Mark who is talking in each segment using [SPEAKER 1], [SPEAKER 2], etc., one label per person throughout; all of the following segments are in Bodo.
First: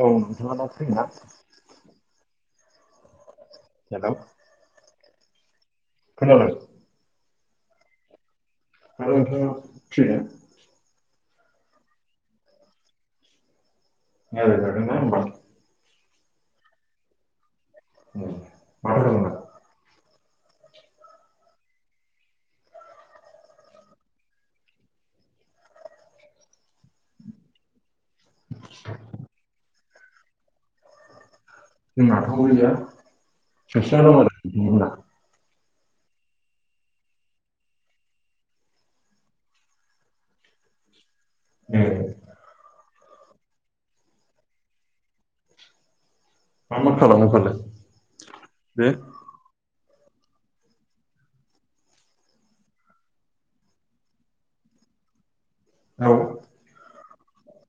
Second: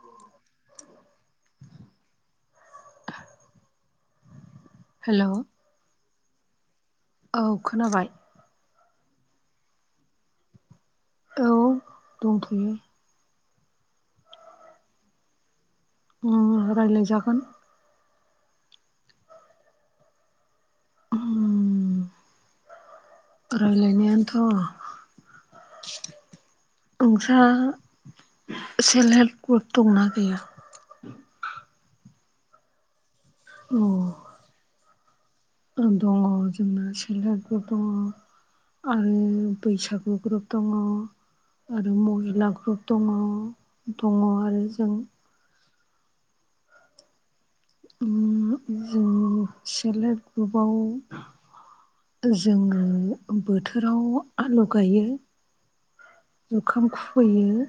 [SPEAKER 1] औ नोंथाङा दा फ्रि ना? हेल'
[SPEAKER 2] हेल'
[SPEAKER 1] खोनाबाय
[SPEAKER 2] औ खोनाबाय।
[SPEAKER 1] आरो नोंथाङा फ्रि ना?
[SPEAKER 2] औ दंथ'यो
[SPEAKER 1] रायज्लाय जागोन ना होमबा
[SPEAKER 2] उम रायज्लायजागोन
[SPEAKER 1] उम मा खालामदों दा
[SPEAKER 2] उम
[SPEAKER 1] [inaudible]
[SPEAKER 2] रायलायनायानोथ' ओंसा [unintelligible] सेल्फ हेल्प ग्रुप दंना गैया?
[SPEAKER 1] जोंनाथ' गैया
[SPEAKER 2] औ
[SPEAKER 1] नोंसिना दं आरो
[SPEAKER 2] दङ जोंना सेल हेल्प ग्रुप दङ। आरो बैसागु ग्रुप दङ।
[SPEAKER 1] ए
[SPEAKER 2] आरो महिला ग्रुप दङ दङ आरो जों।
[SPEAKER 1] मा मा खालामो फालाय
[SPEAKER 2] उम
[SPEAKER 1] दे।
[SPEAKER 2] जों सेल्फ हेल्प ग्रुपाव। जोङो बोथोराव आलु गायो।
[SPEAKER 1] औ
[SPEAKER 2] जुखाम खुबैयो।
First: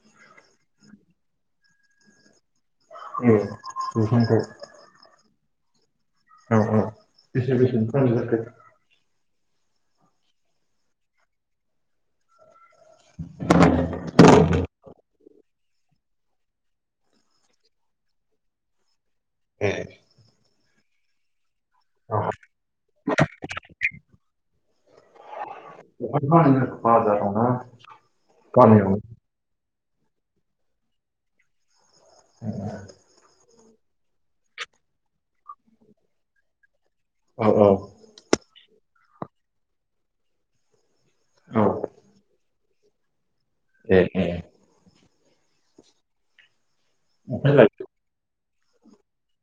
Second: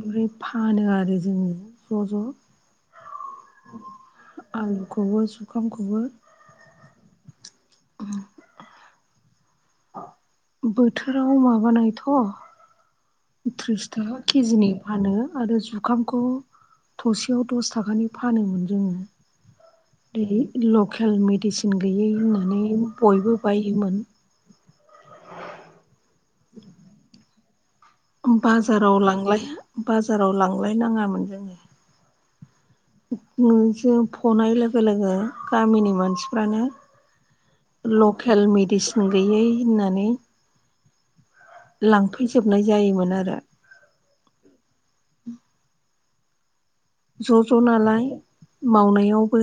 [SPEAKER 2] ओमफ्राय फानो आरो जोङो ज' ज'
[SPEAKER 1] ए बिफांखौ
[SPEAKER 2] आलुखौबो सुखामखौबो
[SPEAKER 1] औ औ बेसे बेसे खालाम जाखो।
[SPEAKER 2] बोथोराव माबानायथ' त्रिस थाखा केजिनि फानो आरो जुखामखौ। थसेयाव दस थाखानि फानोमोन जोङो।
[SPEAKER 1] ए
[SPEAKER 2] दै लकेल मेडिसिन गैयै होननानै बयबो बायोमोन
[SPEAKER 1] बहा फानोमोन बाजाराव ना गामियाव
[SPEAKER 2] बाजाराव लां बाजाराव लांलाय नाङामोन जोङो।
[SPEAKER 1] [inaudible]
[SPEAKER 2] जों फनाय लोगो लोगो गामिनि मानसिफ्रानो
[SPEAKER 1] औ औ
[SPEAKER 2] लकेल मेडिसिन गैयै होननानै।
[SPEAKER 1] औ
[SPEAKER 2] लांफैजोबनाय जायोमोन आरो।
[SPEAKER 1] ए ए।
[SPEAKER 2] ज'
[SPEAKER 1] ओमफ्राय
[SPEAKER 2] ज'
[SPEAKER 1] लायदो
[SPEAKER 2] नालाय मावनायावबो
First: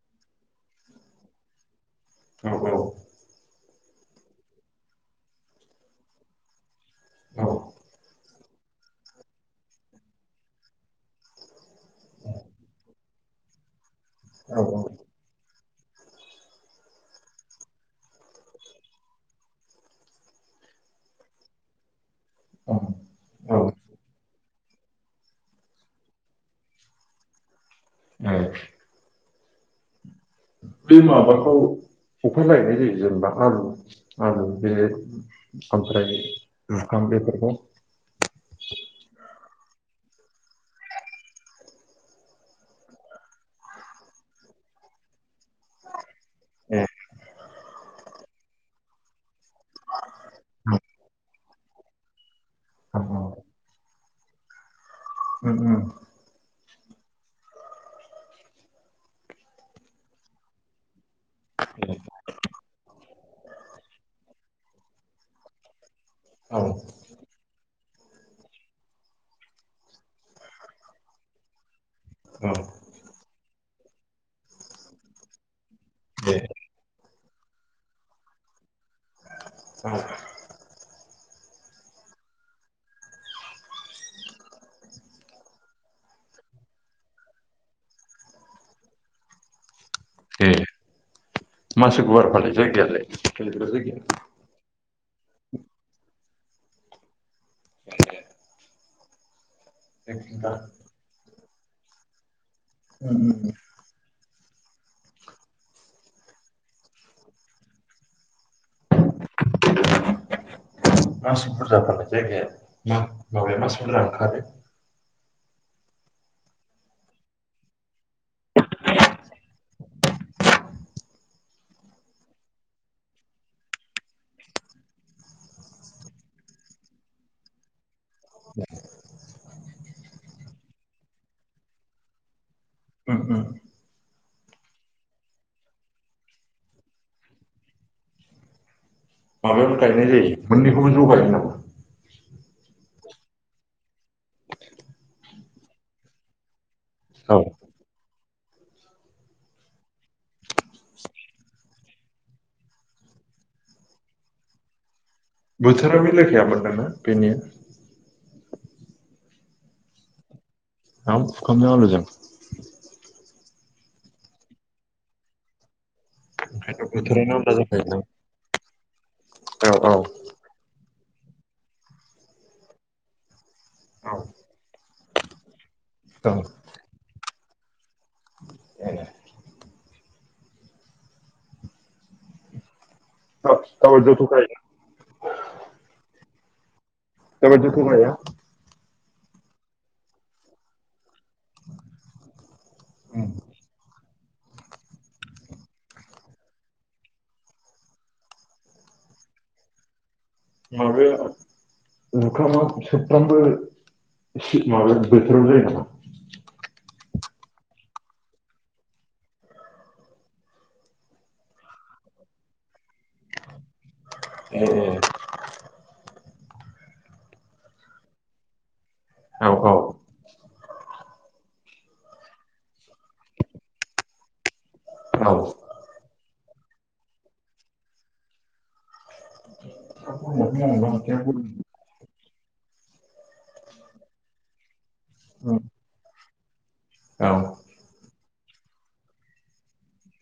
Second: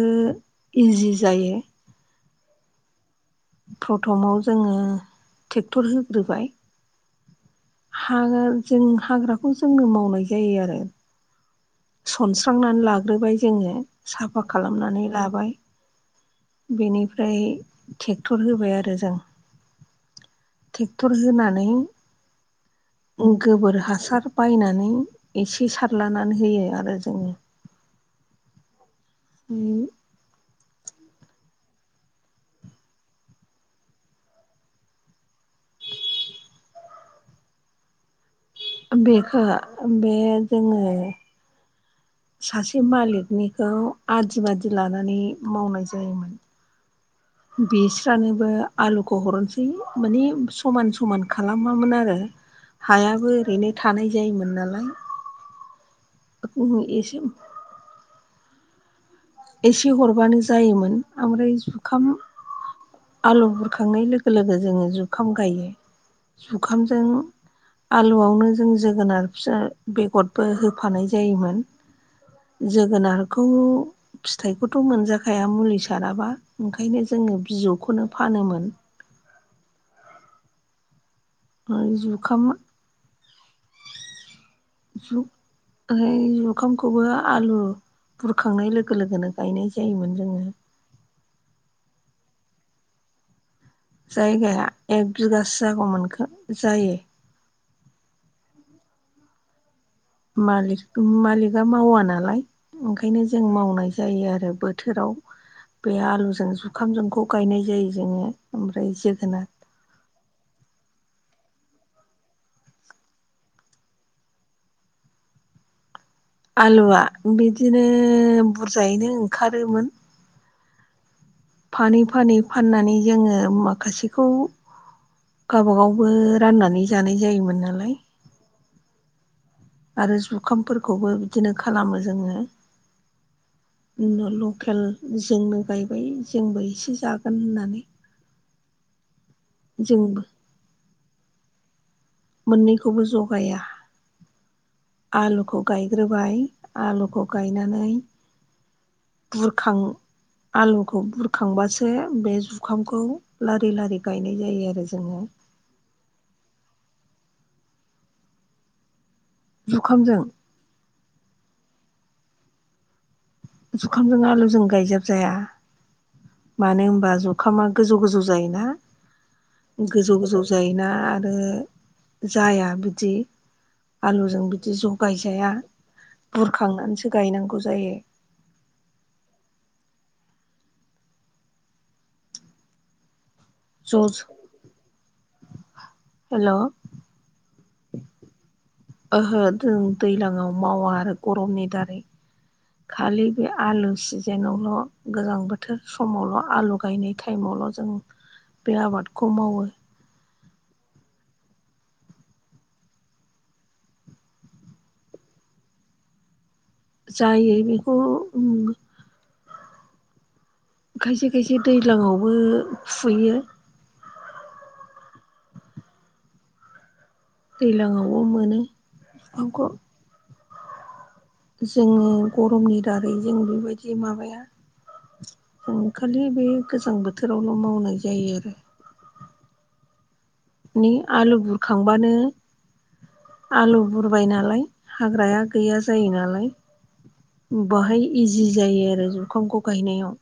[SPEAKER 2] इजि जायो।
[SPEAKER 1] औ औ
[SPEAKER 2] प्रथमाव जोङो ट्रेक्टर होग्रोबाय
[SPEAKER 1] औ
[SPEAKER 2] हा जों हाग्राखौ जोंनो मावनाय जायो आरो। सनस्रांनानै लाग्रोबाय जोङो साफा
[SPEAKER 1] औ
[SPEAKER 2] खालामनानै लाबाय बेनिफ्राय ट्रेक्टर होबाय आरो जों ट्रेक्टर होनानै
[SPEAKER 1] औ
[SPEAKER 2] गोबोर हासार बायनानै एसे सारलानानै होयो आरो जोङो
[SPEAKER 1] आ
[SPEAKER 2] उम
[SPEAKER 1] बे माबाखौ अफाय लायनाय जायो जेनेबा आलु आलु बे ओमफ्राय बेफोरखौ
[SPEAKER 2] बेखौ बे जोङो सासे मालिकनिखौ आदि बादि लानानै मावनाय
[SPEAKER 1] ए
[SPEAKER 2] जायोमोन बिस्रानोबो आलुखौ हरनो सै‌ माने समान समान खालामामोन आरो
[SPEAKER 1] उम
[SPEAKER 2] हायाबो ओरैनो थानाय जायोमोन नालाय
[SPEAKER 1] उम उम
[SPEAKER 2] एसे एसे हरबानो जायोमोन। ओमफ्राय जुखाम आलु बुरखांनाय लोगो लोगो जोङो जुखाम गायो
[SPEAKER 1] औ
[SPEAKER 2] जुखामजों आलुआवनो जों जोगोनार फिसा बेगरबो होफानाय जायोमोन।
[SPEAKER 1] औ
[SPEAKER 2] जोगोनारखौ फिथाइखौथ' मोनजाखाया मुलि बा
[SPEAKER 1] दे
[SPEAKER 2] ओंखायनो जोङो बिजौखौनो फानोमोन।
[SPEAKER 1] औ
[SPEAKER 2] [unintelligible]
[SPEAKER 1] [inaudible]
[SPEAKER 2] जु ओ जुखामखौबो आलु बुरखांनाय लोगो लोगोनो गायनाय जायोमोन जोङो।
[SPEAKER 1] ए
[SPEAKER 2] जायगाया
[SPEAKER 1] [unintelligible]
[SPEAKER 2] एक बिगासो जागौमोनखो जायो। मालि मालिका मावा नालाय ओंखायनो जों मावनाय जायो आरो। बोथोराव बे आलुजों जुखामजोंखौ गायनाय जायो जोङो ओमफ्राय जोगोनार
[SPEAKER 1] [inaudible] मासि बुरजाबालाय जायगाया मा माबाया मासि बुरजा ओंखारो?
[SPEAKER 2] आलुआ बिदिनो बुरजायैनो ओंखारोमोन। फानै फानै फाननानै जोङो माखासेखौ गावबा गावबो राननानै जानाय जायोमोन नालाय आरो जुखामफोरखौबो बिदिनो खालामो जोङो
[SPEAKER 1] उम उम
[SPEAKER 2] लकेल जोंनो गायबाय जोंबो एसे जागोन होननानै
[SPEAKER 1] माबायाबो गायनाय
[SPEAKER 2] जोंबो
[SPEAKER 1] जायो मोननैखौबो ज गायो नामा?
[SPEAKER 2] मोननैखौबो ज गाया। आलुखौ गायग्रोबाय आलुखौ
[SPEAKER 1] औ
[SPEAKER 2] गायनानै बुरखां आलुखौ बुरखांबासो बे जुखामखौ लारि लारि गायनाय जायो आरो जोङो
[SPEAKER 1] बोथोराव बे [unintelligible] बेनिया
[SPEAKER 2] जुखामजों
[SPEAKER 1] ओम जुखामजों आलुजों
[SPEAKER 2] जुखामजों आलुजों गायजाब जाया मानो
[SPEAKER 1] ओंखायनो
[SPEAKER 2] होमबा
[SPEAKER 1] बोथोरानो आलादा
[SPEAKER 2] जुखामा
[SPEAKER 1] जाखायो
[SPEAKER 2] गोजौ
[SPEAKER 1] दां
[SPEAKER 2] गोजौ जायोना
[SPEAKER 1] औ औ
[SPEAKER 2] गोजौ गोजौ जायोना आरो जाया बिदि
[SPEAKER 1] औ
[SPEAKER 2] आलुजों बिदि ज गायजाया
[SPEAKER 1] औ
[SPEAKER 2] बुरखांनानैसो गायनांगौ जायो
[SPEAKER 1] ए
[SPEAKER 2] ज' ज'
[SPEAKER 1] [unintelligible]
[SPEAKER 2] हेल'
[SPEAKER 1] [unintelligible]
[SPEAKER 2] ओहो जों दैलांआव मावा आरो गरमनि दारै खालि
[SPEAKER 1] उम
[SPEAKER 2] बे आलु सि जेनावल' गोजां बोथोर समावल' आलु गायनाय टाइमावल' जों बे आबादखौ मावो
[SPEAKER 1] माबाया ओंखामा सोबफ्रामबो माबा बोथोराव जायो नामा
[SPEAKER 2] जायो बेखौ खायसे खायसे दैलाआवबो खुयो
[SPEAKER 1] ए
[SPEAKER 2] दैलांआवबो मोनो
[SPEAKER 1] औ
[SPEAKER 2] बिफांखौ
[SPEAKER 1] औ
[SPEAKER 2] जोङो गरमनि दारै जों बेबायदि माबाया
[SPEAKER 1] औ
[SPEAKER 2] जों खालि बे गोजां बोथोरावल' मावनाय जायो आरो नि आलु बुरखांबानो आलु बुरबाय नालाय हाग्राया गैया जायो नालाय बाहाय इजि जायो आरो जुखामखौ गायनायाव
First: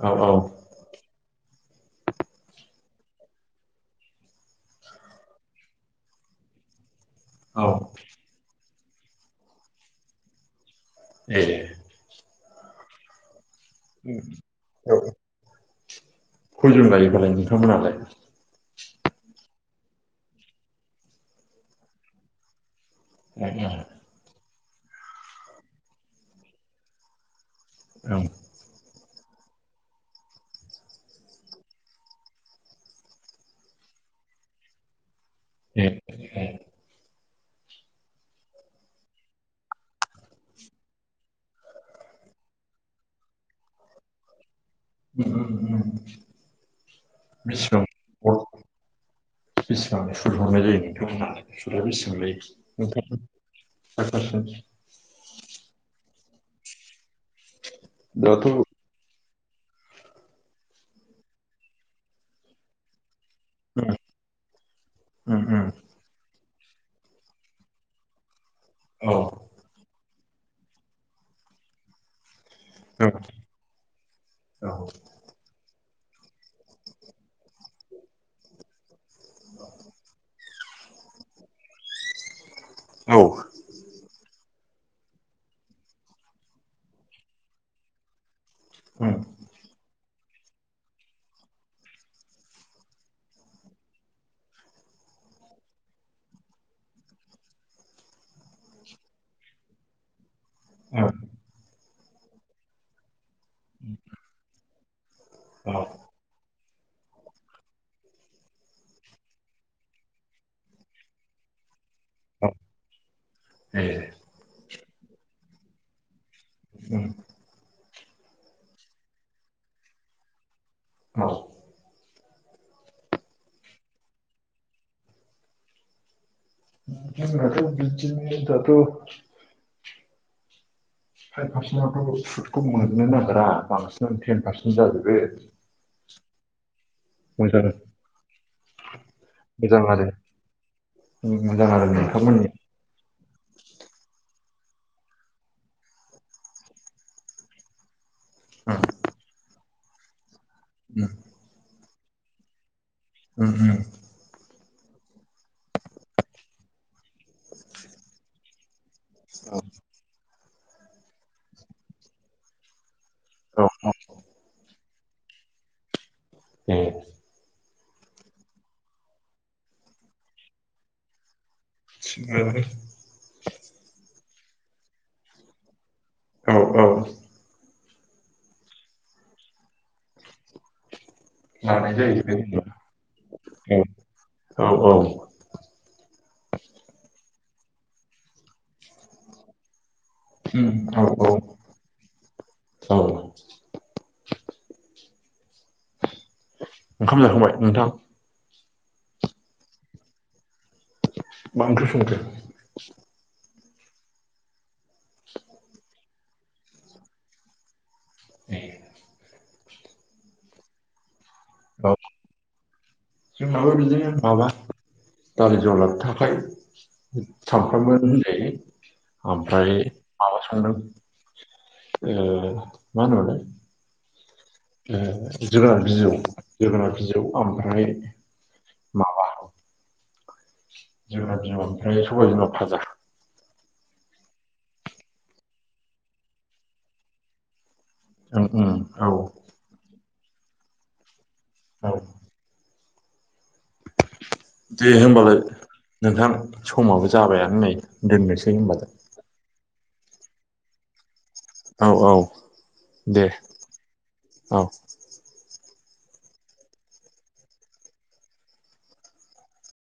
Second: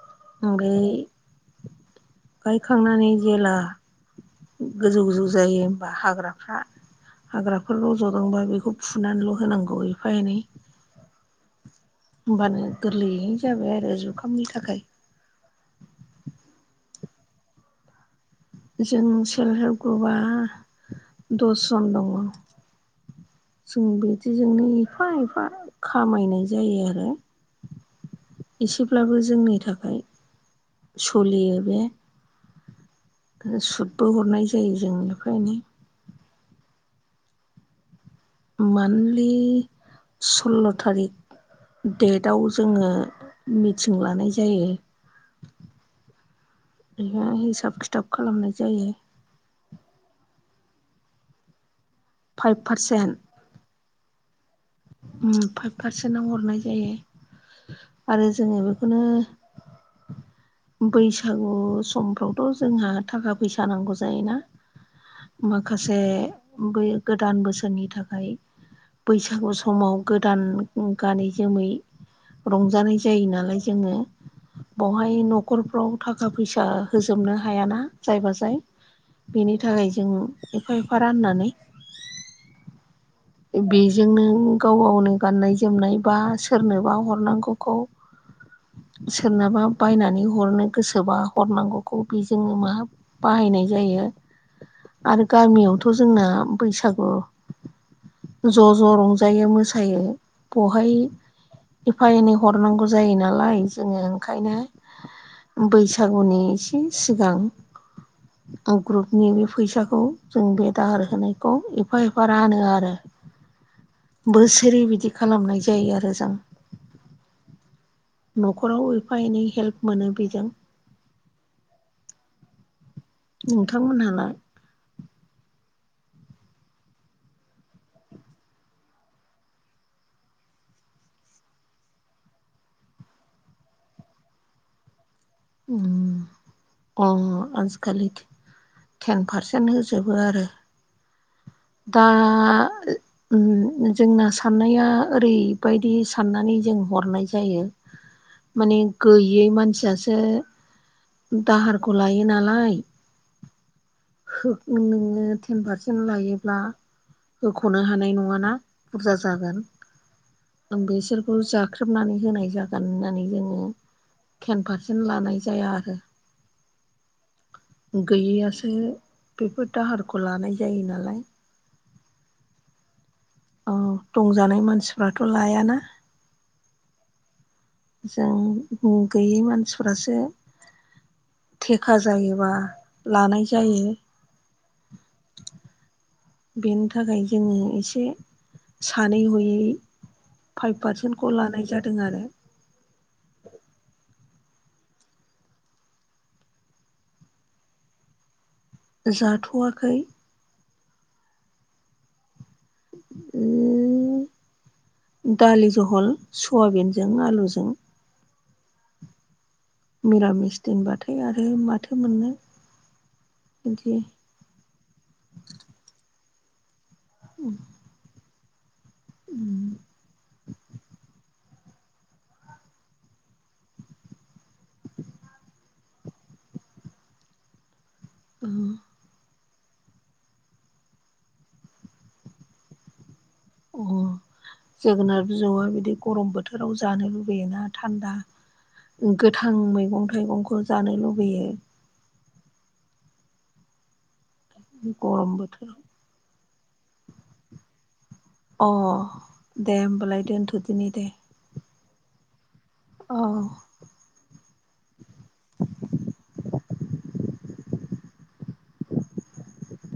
[SPEAKER 1] औ औ
[SPEAKER 2] ओमफ्राय गायखांनानै जेब्ला गोजौ गोजौ जायो होनबा हाग्राफ्रा हाग्राफोर
[SPEAKER 1] औ
[SPEAKER 2] रज'दोंबा बेखौ फुनानैल' होनांगौ एफा एनै
[SPEAKER 1] ए
[SPEAKER 2] होमबानो गोरलैयै जाबाय आरो जुखामनि थाखाय
[SPEAKER 1] रों लायोबालाय नोंथांमोनालाय
[SPEAKER 2] जों सेल्फ हेल्प ग्रुपआ दसजन दङ जों बिदिजोंनो एफा एफा खामायनाय जायो आरो
[SPEAKER 1] औ
[SPEAKER 2] एसेब्लाबो जोंनि थाखाय सलियो बे सुदबो हरनाय जायो जोंनि
[SPEAKER 1] ए ए
[SPEAKER 2] मानथलि सल्ल' थारिख डेटयाव जोङो मिटिं लानाय जायो।
[SPEAKER 1] ओम ओम
[SPEAKER 2] बेहाय हिसाब
[SPEAKER 1] बिसिबां
[SPEAKER 2] खिथाब खालामनाय जायो
[SPEAKER 1] हर बिसिबां सुथ हरनाय जायो नोंथमोनहा सुथयाव बेसेबांलायो
[SPEAKER 2] फाइभ
[SPEAKER 1] नोंथां
[SPEAKER 2] ओम फाइभ पारसेन्टाव हरनाय जायो आरो
[SPEAKER 1] दाथ'
[SPEAKER 2] जोङो
[SPEAKER 1] उम
[SPEAKER 2] बेखौनो बैसागु समफ्रावथ' जोंहा थाखा फैसा नांगौ जायोना
[SPEAKER 1] उम
[SPEAKER 2] माखासे बै गोदान बोसोरनि थाखाय
[SPEAKER 1] औ
[SPEAKER 2] बैसागु समाव गोदान गानै जोमै
[SPEAKER 1] औ ए औ
[SPEAKER 2] रंजानाय जायो नालाय जोङो बेवहाय न' फ्राव थाखा फैसा होजोबनो हायाना जायबा जाय बेनि थाखाय जों एफा एफा राननानै बेजोंनो गाव गावनो गाननाय जोमनाय बा सोरनोबा हरनांगौखौ सोरनाबा बायनानै हरनो गोसोबा हरनांगौखौ बेजोंनो मा बाहायनाय जायो आरो गामियावथ' जोंना बैसागु ज' ज' रंजायो मोसायो बेहाय एफा एनै हरनांगौ जायो नालाय जोङो ओंखायनो बैसागुनि सिगां ग्रुपनि बे फैसाखौ जों बे दाहार होनायखौ एफा एफा रानो आरो बोसोरै बिदि खालामनाय जायो आरो जों
[SPEAKER 1] औ
[SPEAKER 2] न'खराव एफा एनै हेल्प मोनो बेजों
[SPEAKER 1] औ
[SPEAKER 2] नोंथांमोनहालाय
[SPEAKER 1] जोंनाथ' बिदिनो दाथ' फाइभ पारसेन्टआवथ' सुटखौ मोननो नागिरा बांसिनानो टेन पारसेन्ट जाजोबो
[SPEAKER 2] ओम अ
[SPEAKER 1] मोजां
[SPEAKER 2] आजिखालि टेन पारसेन्ट होजोबो आरो
[SPEAKER 1] मोजां आरो
[SPEAKER 2] दा
[SPEAKER 1] नोंथांमोननि
[SPEAKER 2] जोंना ओम जोंना साननाया ओरैबायदि साननानै जों हरनाय जायो माने गैयै मानसियासो दाहारखौ लायो नालाय
[SPEAKER 1] ओम ओम
[SPEAKER 2] नोङो टेन पारसेन्ट लायोब्ला होख'नो हानाय नङाना बुरजा जागोन बेसोरखौ जाख्रेबनानै होनाय जागोन होननानै जोङो
[SPEAKER 1] औ
[SPEAKER 2] टेन पारसेन्ट लानाय जाया आरो
[SPEAKER 1] ए
[SPEAKER 2] गैयैयासो बेफोर दाहारखौ लानाय जायो नालाय औ दंजानाय मानसिफ्राथ' लायाना
[SPEAKER 1] औ औ
[SPEAKER 2] जों गैयै मानसिफ्रासो
[SPEAKER 1] लानाय
[SPEAKER 2] थेखा
[SPEAKER 1] जायो बे
[SPEAKER 2] जायोबा लानाय
[SPEAKER 1] औ
[SPEAKER 2] जायो
[SPEAKER 1] औ औ
[SPEAKER 2] बेनि थाखाय जोङो एसे सानै हयै फाइभ
[SPEAKER 1] औ
[SPEAKER 2] पारसेन्टखौ लानाय जादों आरो
[SPEAKER 1] औ ओंखाम जाखांबाय नोंथां
[SPEAKER 2] जाथ'वाखै
[SPEAKER 1] ओंख्र्रि संखो
[SPEAKER 2] उ दालि बहल सयाबिनजों आलुजों
[SPEAKER 1] ए
[SPEAKER 2] निरामिस दोनबाथाय आरो माथो
[SPEAKER 1] औ
[SPEAKER 2] मोननो
[SPEAKER 1] जोंनाबो
[SPEAKER 2] बिदि
[SPEAKER 1] माबा दालि जला थ थाखाय सानफ्रामोन होनै ओमफ्राय माबा आ मानालाय जोगोनार बिजौ जोगोनार बिजौ ओमफ्राय म जोगोना ओमफ्राय सबबाय बिनाव भाजा
[SPEAKER 2] अ जोगोनार बिजौआ बिदि गरम बोथोराव जानो लुुबैयोना थान्दा
[SPEAKER 1] ओम ओम औ
[SPEAKER 2] गोथां मैगं थाइगंखौ जानो लुुबैयो
[SPEAKER 1] औ दे
[SPEAKER 2] गरम
[SPEAKER 1] होमबालाय
[SPEAKER 2] बोथोराव
[SPEAKER 1] नोंथां समाबो जाबायानो नै दोननो सै
[SPEAKER 2] अ
[SPEAKER 1] होमबा
[SPEAKER 2] दे होमबालाय दोनथ'दिनि दे।
[SPEAKER 1] औ औ। दे
[SPEAKER 2] औ।
[SPEAKER 1] औ।